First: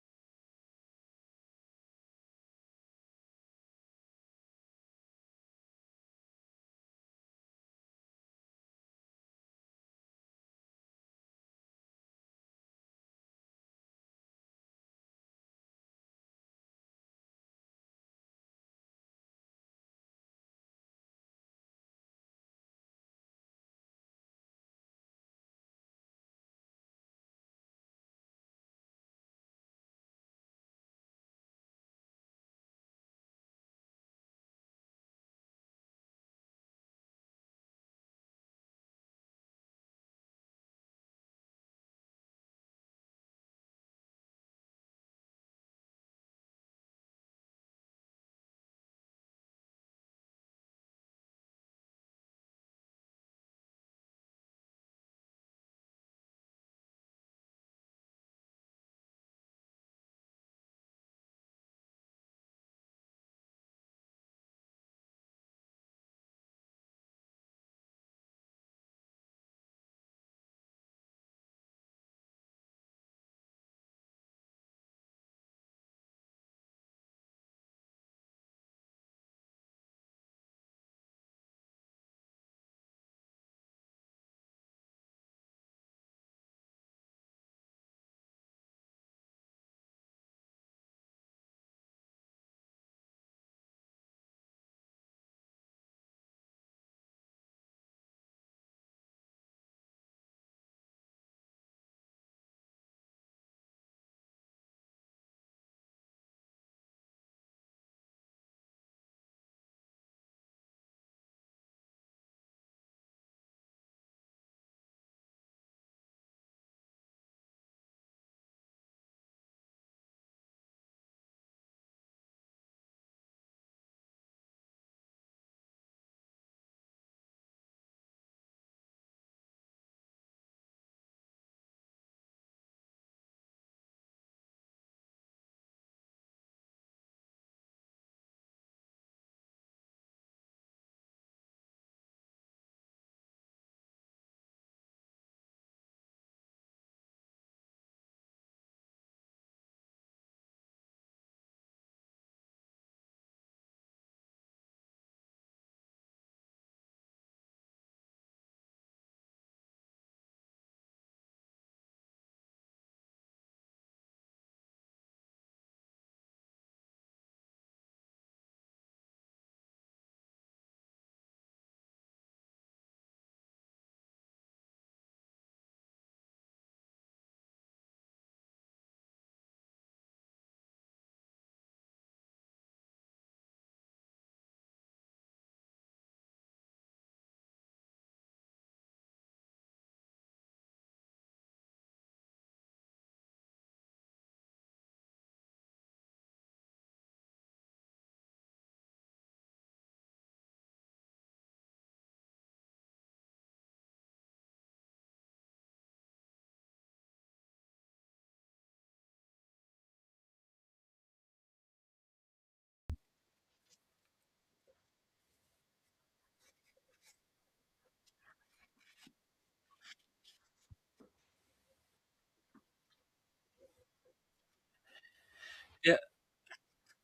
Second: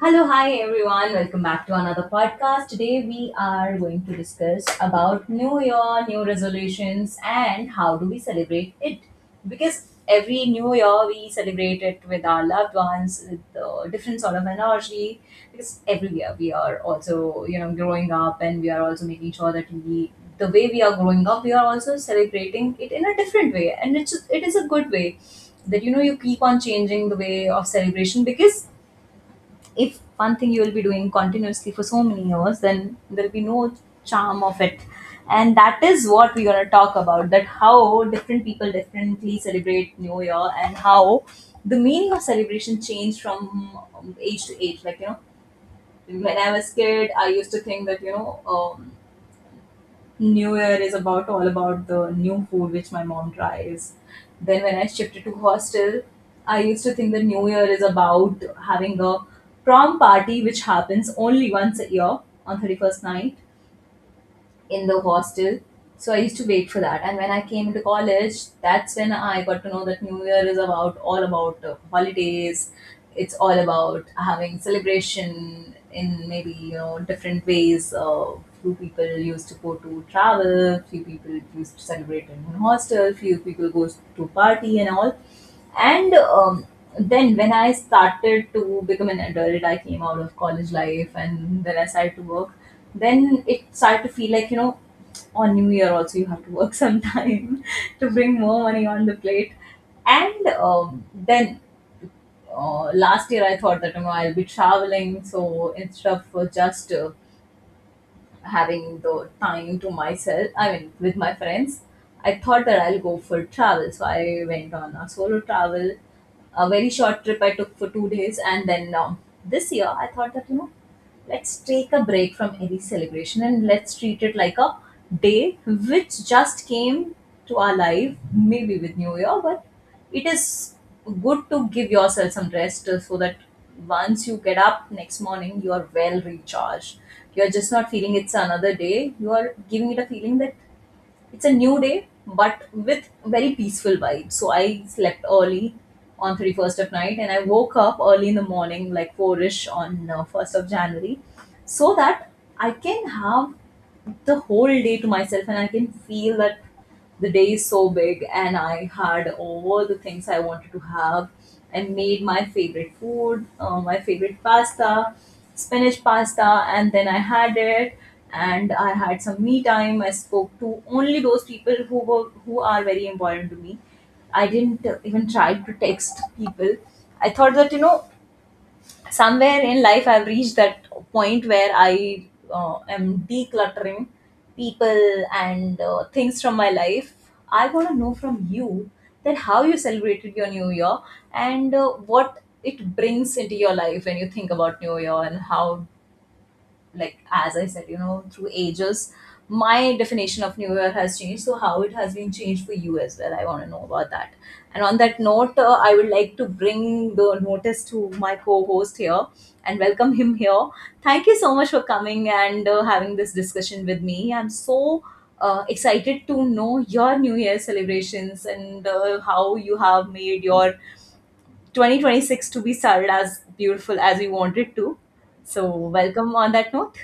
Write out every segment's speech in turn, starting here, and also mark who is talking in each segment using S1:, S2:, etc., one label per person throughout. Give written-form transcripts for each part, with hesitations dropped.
S1: Hello, hi everyone. Welcome back to another podcast. Today we are going to discuss about new year, new resolutions and how do we celebrate it? Because every new year we celebrate it with our loved ones with different sort of energy because every year we are also, growing up and we are also making sure that we the way we are growing up, we are also celebrating it in a different way, and it is a good way that you know you keep on changing the way of celebration because if one thing you will be doing continuously for so many years then there'll be no charm of it. And that is what we're going to talk about, that how different people differently celebrate new year and how the meaning of celebration changed from age to age, like you know, when I was kid I used to think that New Year is about all about the new food which my mom tries. Then when I shifted to hostel, I used to think that New Year is about having a prom party which happens only once a year on 31st night in the hostel. So I used to wait for that. And when I came to college, that's when I got to know that New Year is about all about holidays. It's all about having celebration in maybe you know different ways. Few people used to go to travel, few people used to celebrate in hostel, few people goes to party and all. And then when I started to become an adult, I came out of college life and then I started to work. Then it started to feel like you know on new year also you have to work sometime to bring more money on the plate. And then last year I thought that you know I'll be traveling, so instead of just having the time to myself, I mean, with my friends, I thought that I'll go for travel. So I went on a solo travel, a very short trip I took for 2 days. And then this year, I thought that, you know, let's take a break from any celebration and let's treat it like a day which just came to our life, maybe with New Year, but it is good to give yourself some rest, so that once you get up next morning, you are well recharged. You are just not feeling it's another day, you are giving it a feeling that it's a new day but with very peaceful vibe. So I slept early on 31st of night and I woke up early in the morning like 4ish on 1st of January, so that I can have the whole day to myself and I can feel that the day is so big and I had all the things I wanted to have. I made my favorite food, my favorite pasta, spinach pasta, and then I had it and I had some me time. I spoke to only those people who were who are very important to me. I didn't even try to text people. I thought that you know somewhere in life I've reached that point where I am decluttering people and things from my life. I want to know from you that how you celebrated your new year and what it brings into your life when you think about new year and how, like as I said, you know, through ages, my definition of New Year has changed. So how it has been changed for you as well, I want to know about that. And on that note, I would like to bring the notice to my co-host here and welcome him here. Thank you so much for coming and having this discussion with me. I'm so excited to know your New Year celebrations and how you have made your 2026 to be started as beautiful as we want it to. So,
S2: Yeah,
S1: welcome on that note.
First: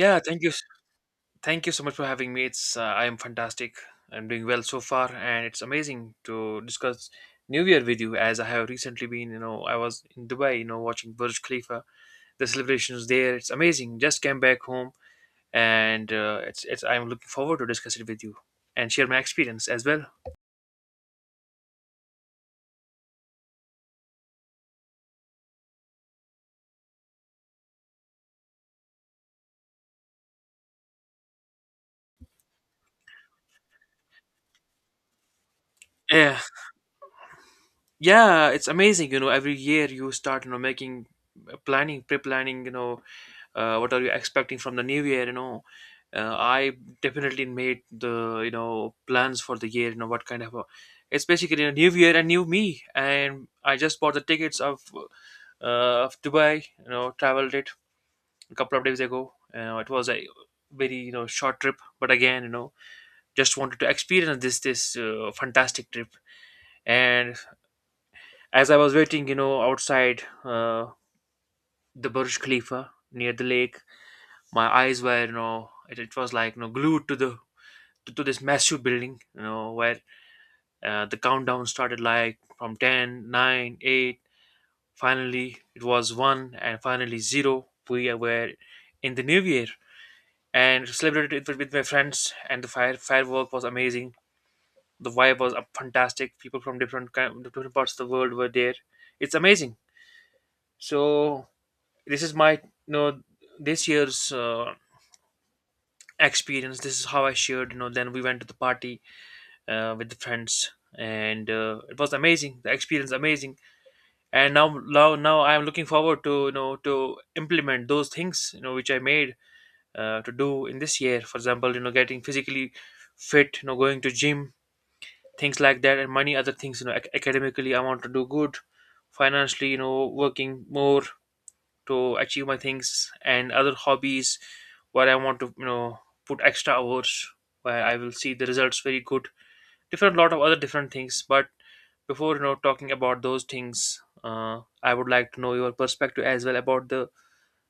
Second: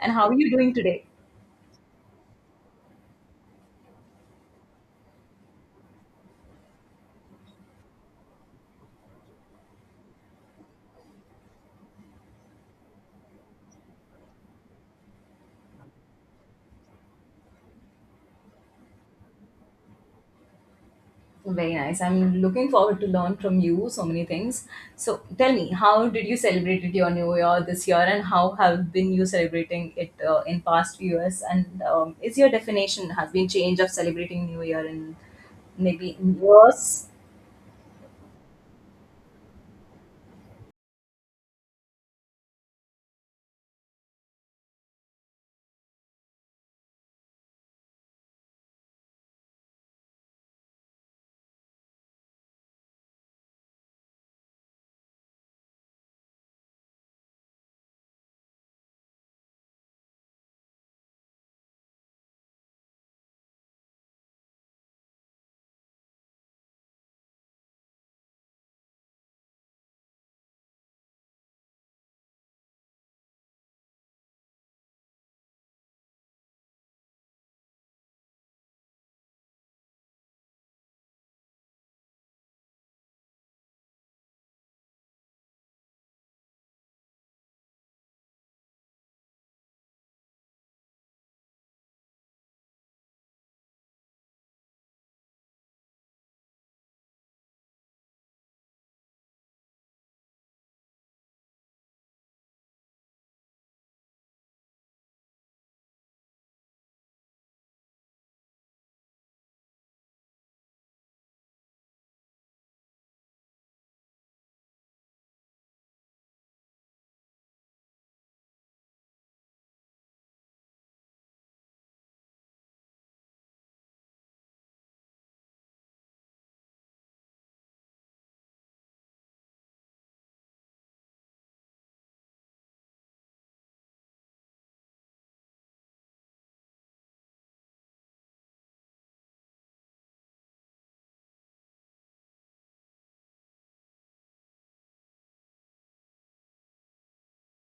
S1: And how are you doing today?
S2: Thank you so much for having me. It's I am fantastic. I'm doing well so far, and it's amazing to discuss New Year with you. As I have recently been, I was in Dubai, watching Burj Khalifa. The celebrations there, it's amazing. Just came back home, and it's it's. I'm looking forward to discuss it with you and share my experience as well.
S1: Very nice. I'm looking forward to learn from you so many things. So tell me, how did you celebrate your New Year this year, and how have been you celebrating it in past few years? And is your definition has been changed of celebrating New Year in maybe in
S2: Yeah,
S1: years.
S2: yeah. It's amazing. Every year you start, making planning, pre-planning. What are you expecting from the new year? I definitely made the plans for the year, what kind of a, it's basically a new year and new me. And I just bought the tickets of Dubai, traveled it a couple of days ago. It was a very, short trip, but again, just wanted to experience this fantastic trip. And as I was waiting, outside the Burj Khalifa near the lake, my eyes were, you know, it was like, glued to the to this massive building. Where the countdown started like from ten, nine, 8, finally it was 1, and finally 0, we were in the new year. And celebrated it with my friends, and the firework was amazing. The vibe was fantastic. People from different kind, different parts of the world were there. It's amazing. So this is my, know this year's experience. This is how I shared. Then we went to the party with the friends, and it was amazing, the experience, amazing. And now I'm looking forward to, to implement those things, which I made to do in this year. For example, getting physically fit, going to gym, things like that, and many other things. Academically I want to do good, financially, working more to achieve my things, and other hobbies where I want to, put extra hours where I will see the results very good. Different lot of other different things. But before, talking about those things, I would like to know your perspective as well about the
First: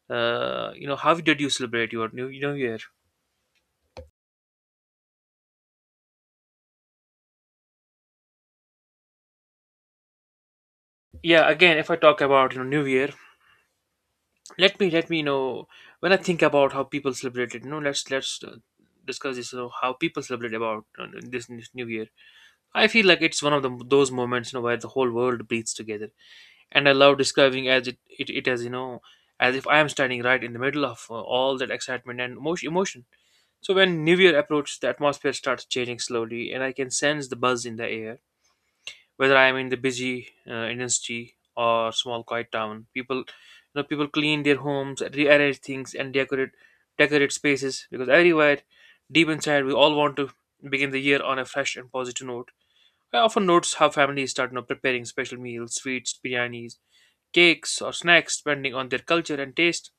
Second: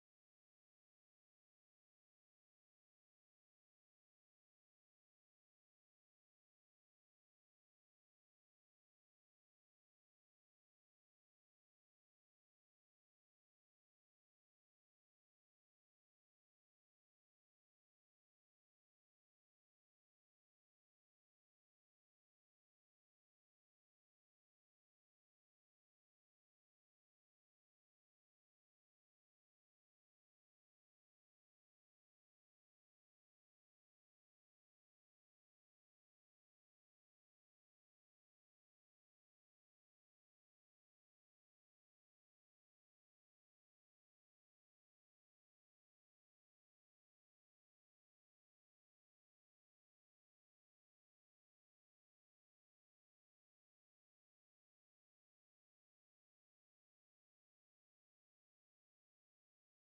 S2: how did you celebrate your new year? Yeah, again, if I talk about, new year, let me know, when I think about how people celebrate it, you know let's discuss this, how people celebrate about this new year. I feel like it's one of the those moments, where the whole world breathes together, and I love describing as it, as as if I am standing right in the middle of all that excitement and emotion. So when New Year approaches, the atmosphere starts changing slowly, and I can sense the buzz in the air. Whether I am in the busy Indian city or small quiet town, people you know people clean their homes, rearrange things, and decorate spaces, because everywhere deep inside we all want to begin the year on a fresh and positive note. I often notice how families start, preparing special meals, sweets, biryanis, cakes or snacks depending on their culture and taste.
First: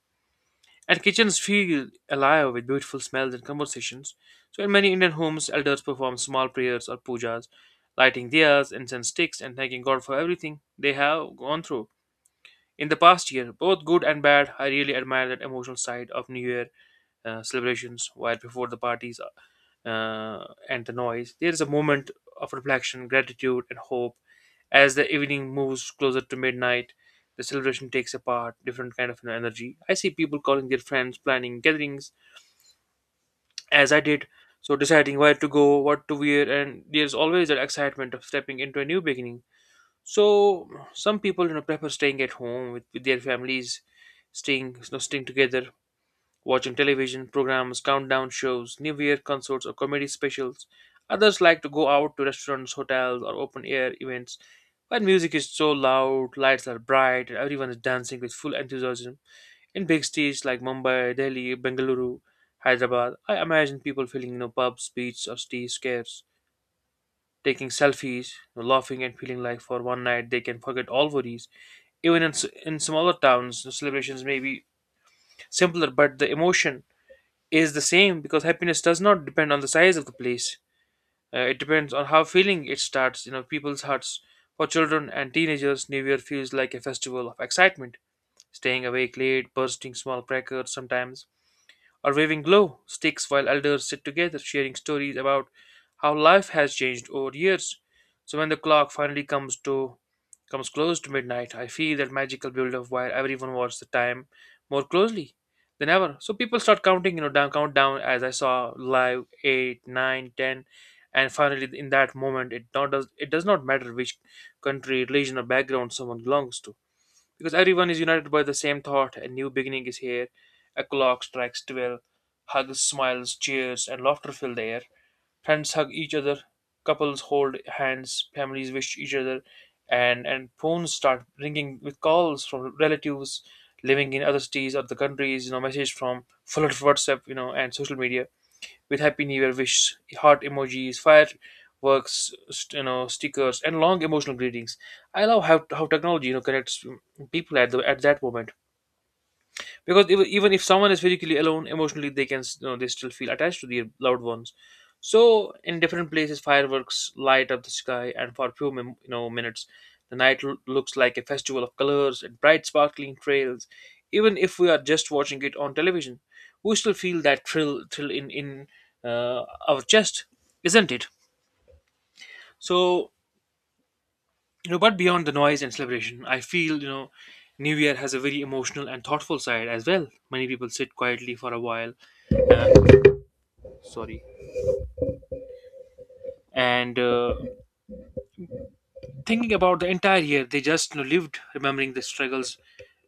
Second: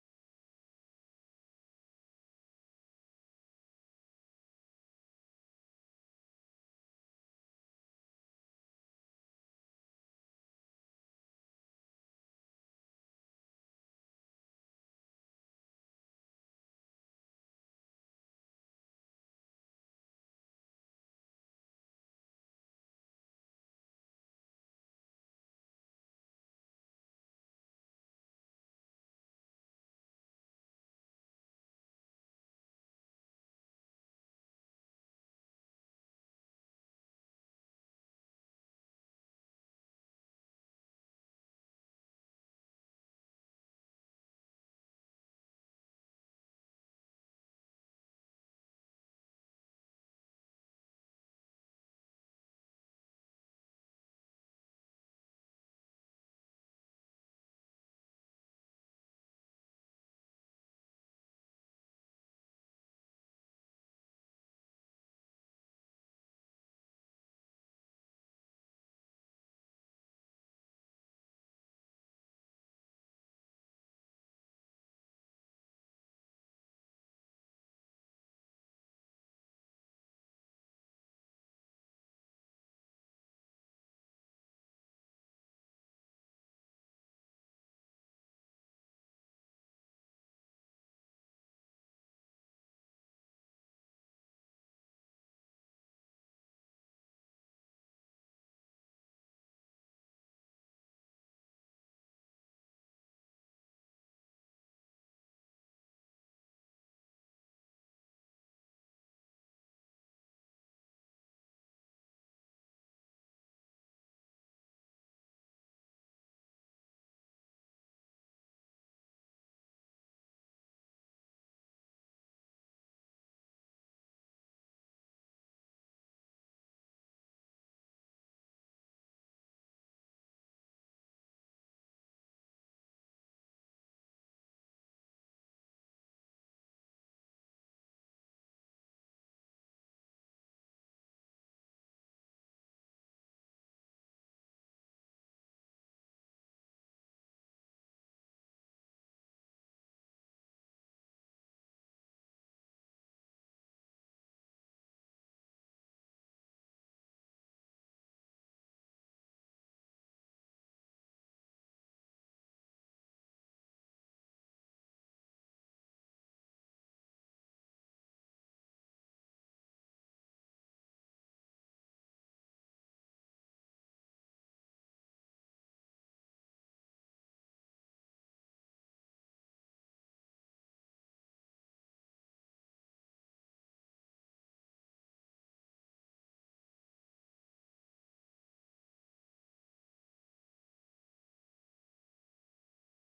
S2: And kitchens feel alive with beautiful smells and conversations. So, in many Indian homes, elders perform small prayers or pujas, lighting diyas, incense sticks, and thanking God for everything they have gone through in the past year, both good and bad. I really admire that emotional side of New Year celebrations. While before the parties and the noise, there is a moment of reflection, gratitude, and hope. As the evening moves closer to midnight, the celebration takes apart different kind of, energy. I see people calling their friends, planning gatherings, as I did. So deciding where to go, what to wear, and there's always that excitement of stepping into a new beginning. So some people, prefer staying at home with their families, staying, staying together, watching television programs, countdown shows, New Year concerts, or comedy specials. Others like to go out to restaurants, hotels, or open air events, when music is so loud, lights are bright, and everyone is dancing with full enthusiasm. In big cities like Mumbai, Delhi, Bengaluru, Hyderabad, I imagine people feeling, pubs, beats, or city scares, taking selfies, laughing, and feeling like for one night they can forget all worries. Even in smaller towns, the celebrations may be simpler, but the emotion is the same, because happiness does not depend on the size of the place. It depends on how feeling it starts, people's hearts. For children and teenagers, New Year feels like a festival of excitement, staying awake late, bursting small crackers sometimes, or waving glow sticks, while elders sit together sharing stories about how life has changed over years. So when the clock finally comes close to midnight, I feel that magical build-up where everyone watches the time more closely than ever. So people start counting, down, countdown, as I saw live, 8, 9, 10, and finally in that moment, it not does it does not matter which country, religion or background someone belongs to, because everyone is united by the same thought, a new beginning is here. A clock strikes 12, hugs, smiles, cheers and laughter fill the air. Friends hug each other, couples hold hands, families wish each other, and phones start ringing with calls from relatives living in other cities or the countries. Message from full of WhatsApp, and social media, with Happy New Year wishes, heart emojis, fireworks, stickers, and long emotional greetings. I love how technology, connects people at the at that moment, because even if someone is physically alone, emotionally they you know, they still feel attached to their loved ones. So in different places, fireworks light up the sky, and for a few you know, minutes, the night looks like a festival of colors and bright sparkling trails. Even if we are just watching it on television, we still feel that thrill in uh, our chest, isn't it? So, but beyond the noise and celebration, I feel, new year has a very emotional and thoughtful side as well. Many people sit quietly for a while, uh, sorry and thinking about the entire year they just, lived, remembering the struggles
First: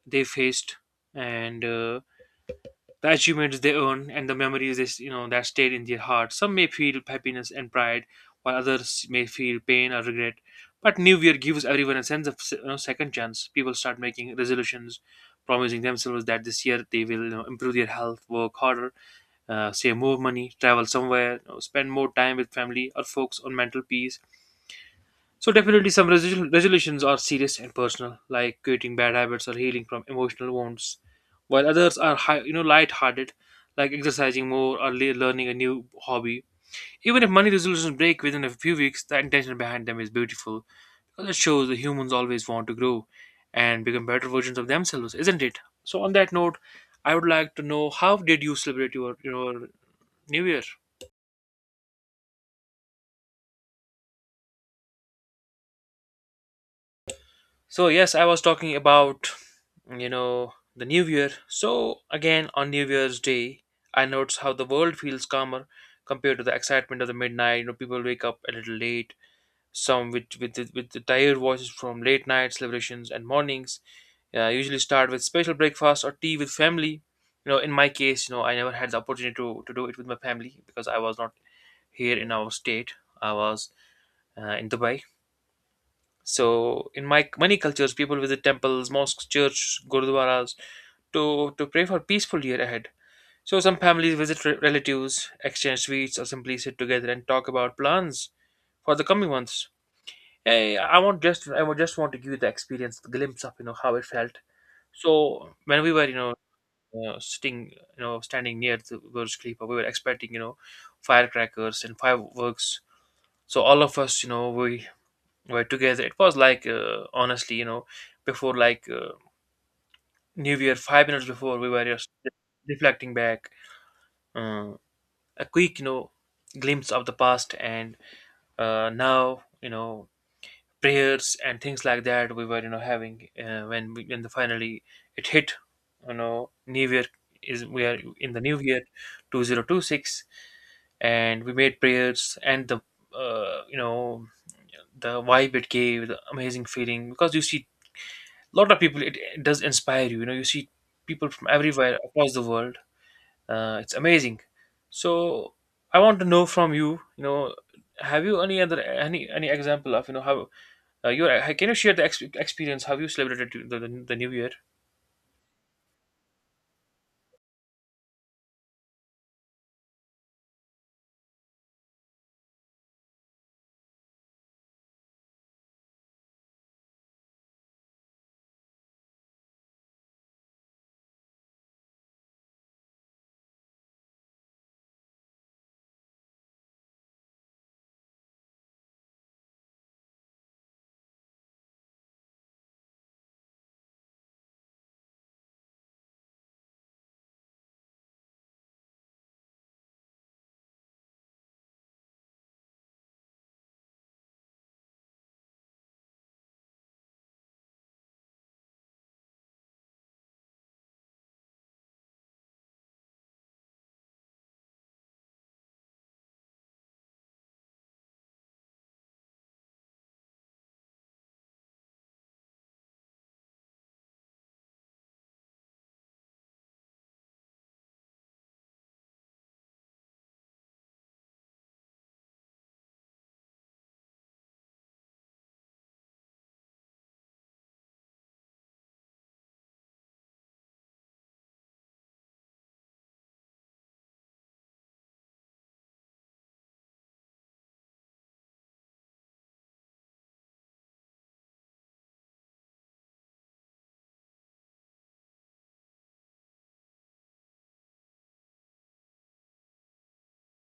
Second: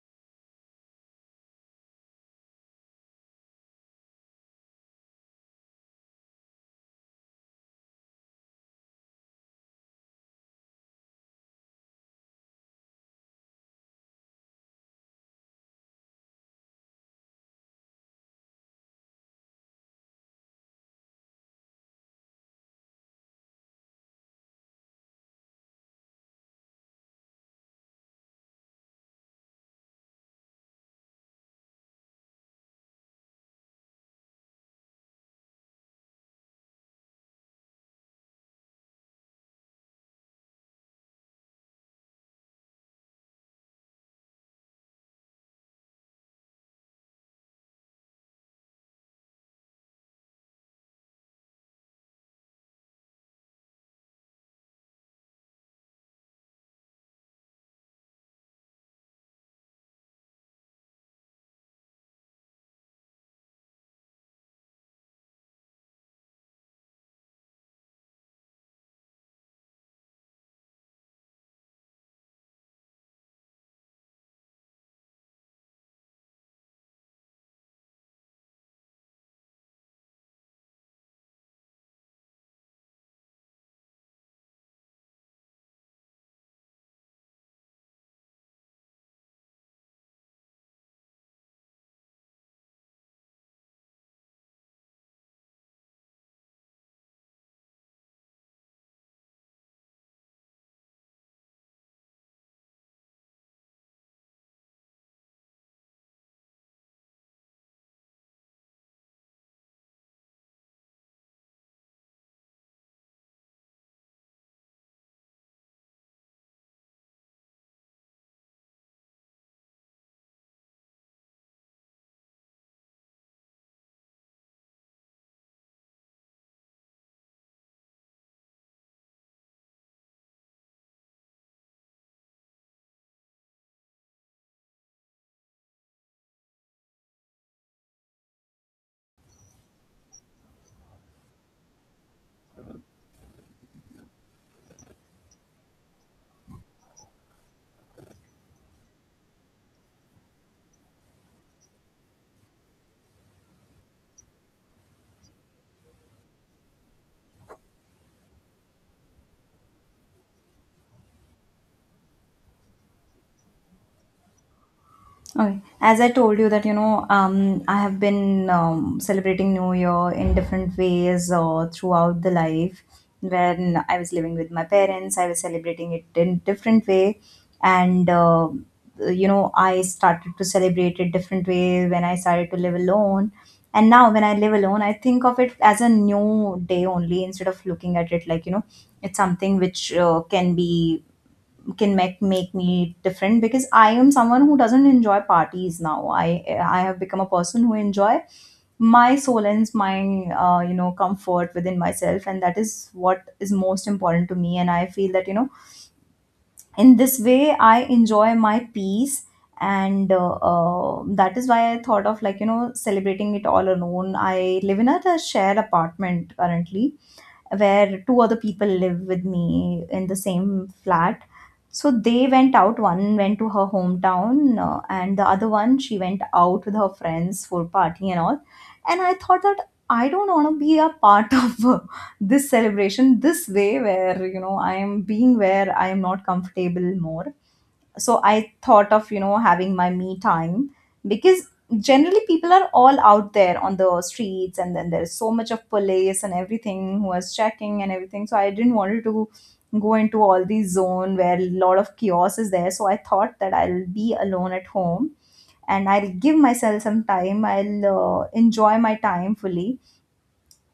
S2: they faced, and the achievements they earned, and the memories you know, that stayed in their heart. Some may feel happiness and pride, while others may feel pain or regret, but new year gives everyone a sense of you know, second chance. People start making resolutions, promising themselves that this year they will, improve their health, work harder, save more money, travel somewhere, spend more time with family, or focus on mental peace. So definitely some resolutions are serious and personal, like quitting bad habits or healing from emotional wounds, while others are high, you know, light-hearted, like exercising more or learning a new hobby. Even if money resolutions break within a few weeks, the intention behind them is beautiful. It shows that humans always want to grow and become better versions of themselves, isn't it? So on that note, I would like to know, how did you celebrate your New Year? So yes, I was talking about, the new year. So again, on New Year's Day, I noticed how the world feels calmer compared to the excitement of the midnight. You know, people wake up a little late, some with the tired voices from late night celebrations, and mornings usually start with special breakfast or tea with family. You know, in my case, you know, I never had the opportunity to do it with my family, because I was not here in our state. I was in Dubai. So in my many cultures, people visit temples, mosques, church, gurdwaras to pray for peaceful year ahead. So some families visit relatives, exchange sweets, or simply sit together and talk about plans for the coming months. Hey, I want just I would just want to give you the experience, the glimpse of, you know, how it felt. So when we were, sitting, you know, standing near the Burj Khalifa, we were expecting, firecrackers and fireworks. So all of us, you know, we were together. It was like, honestly, you know, before like, New Year, 5 minutes before, we were just reflecting back, uh, a quick, you know, glimpse of the past, and now, you know, prayers and things like that we were, you know, having. When the finally it hit, you know, New Year is, we are in the New Year, 2026, and we made prayers and the you know, the vibe, it gave the amazing feeling, because you see lot of people, it does inspire you. You know, you see people from everywhere across the world. It's amazing. So I want to know from you, you know, have you any other any example of, you know, how you can you share the experience? Have you celebrated the new year?
S1: Okay. As I told you that, you know, I have been celebrating New Year in different ways throughout the life. When I was living with my parents, I was celebrating it in different way, and you know, I started to celebrate it different way when I started to live alone. And now, when I live alone, I think of it as a new day only instead of looking at it like you know, it's something which can make me different because I am someone who doesn't enjoy parties now. I have become a person who enjoy my solence, my you know comfort within myself, and that is what is most important to me. And I feel that you know in this way I enjoy my peace. And that is why I thought of like, you know, celebrating it all alone. I live in a shared apartment currently where two other people live with me in the same flat. So they went out. One went to her hometown, and the other one she went out with her friends for partying and all. And I thought that I don't want to be a part of this celebration this way, where you know I am being where I am not comfortable more. So I thought of you know having my me time because generally people are all out there on the streets and then there's so much of police and everything who was checking and everything, so I didn't want to go into all these zone where a lot of chaos is there. So I thought that I'll be alone at home and I'll give myself some time, I'll enjoy my time fully.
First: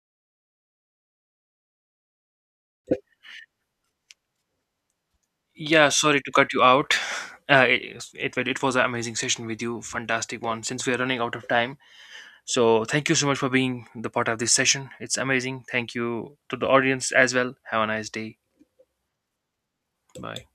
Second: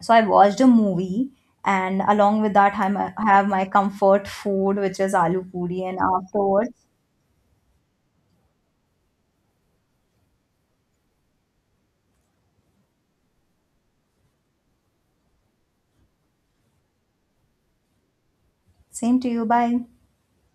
S1: So I watched a movie and along with that have my comfort food, which is aloo puri,
S2: Yeah,
S1: and
S2: sorry to cut you
S1: afterwards
S2: out. It was an amazing session with you, fantastic one. Since we are running out of time, so thank you so much for being the part of this session. It's amazing. Thank you to the audience as well. Have a nice day.
S1: Same to you. Bye.
S2: Bye.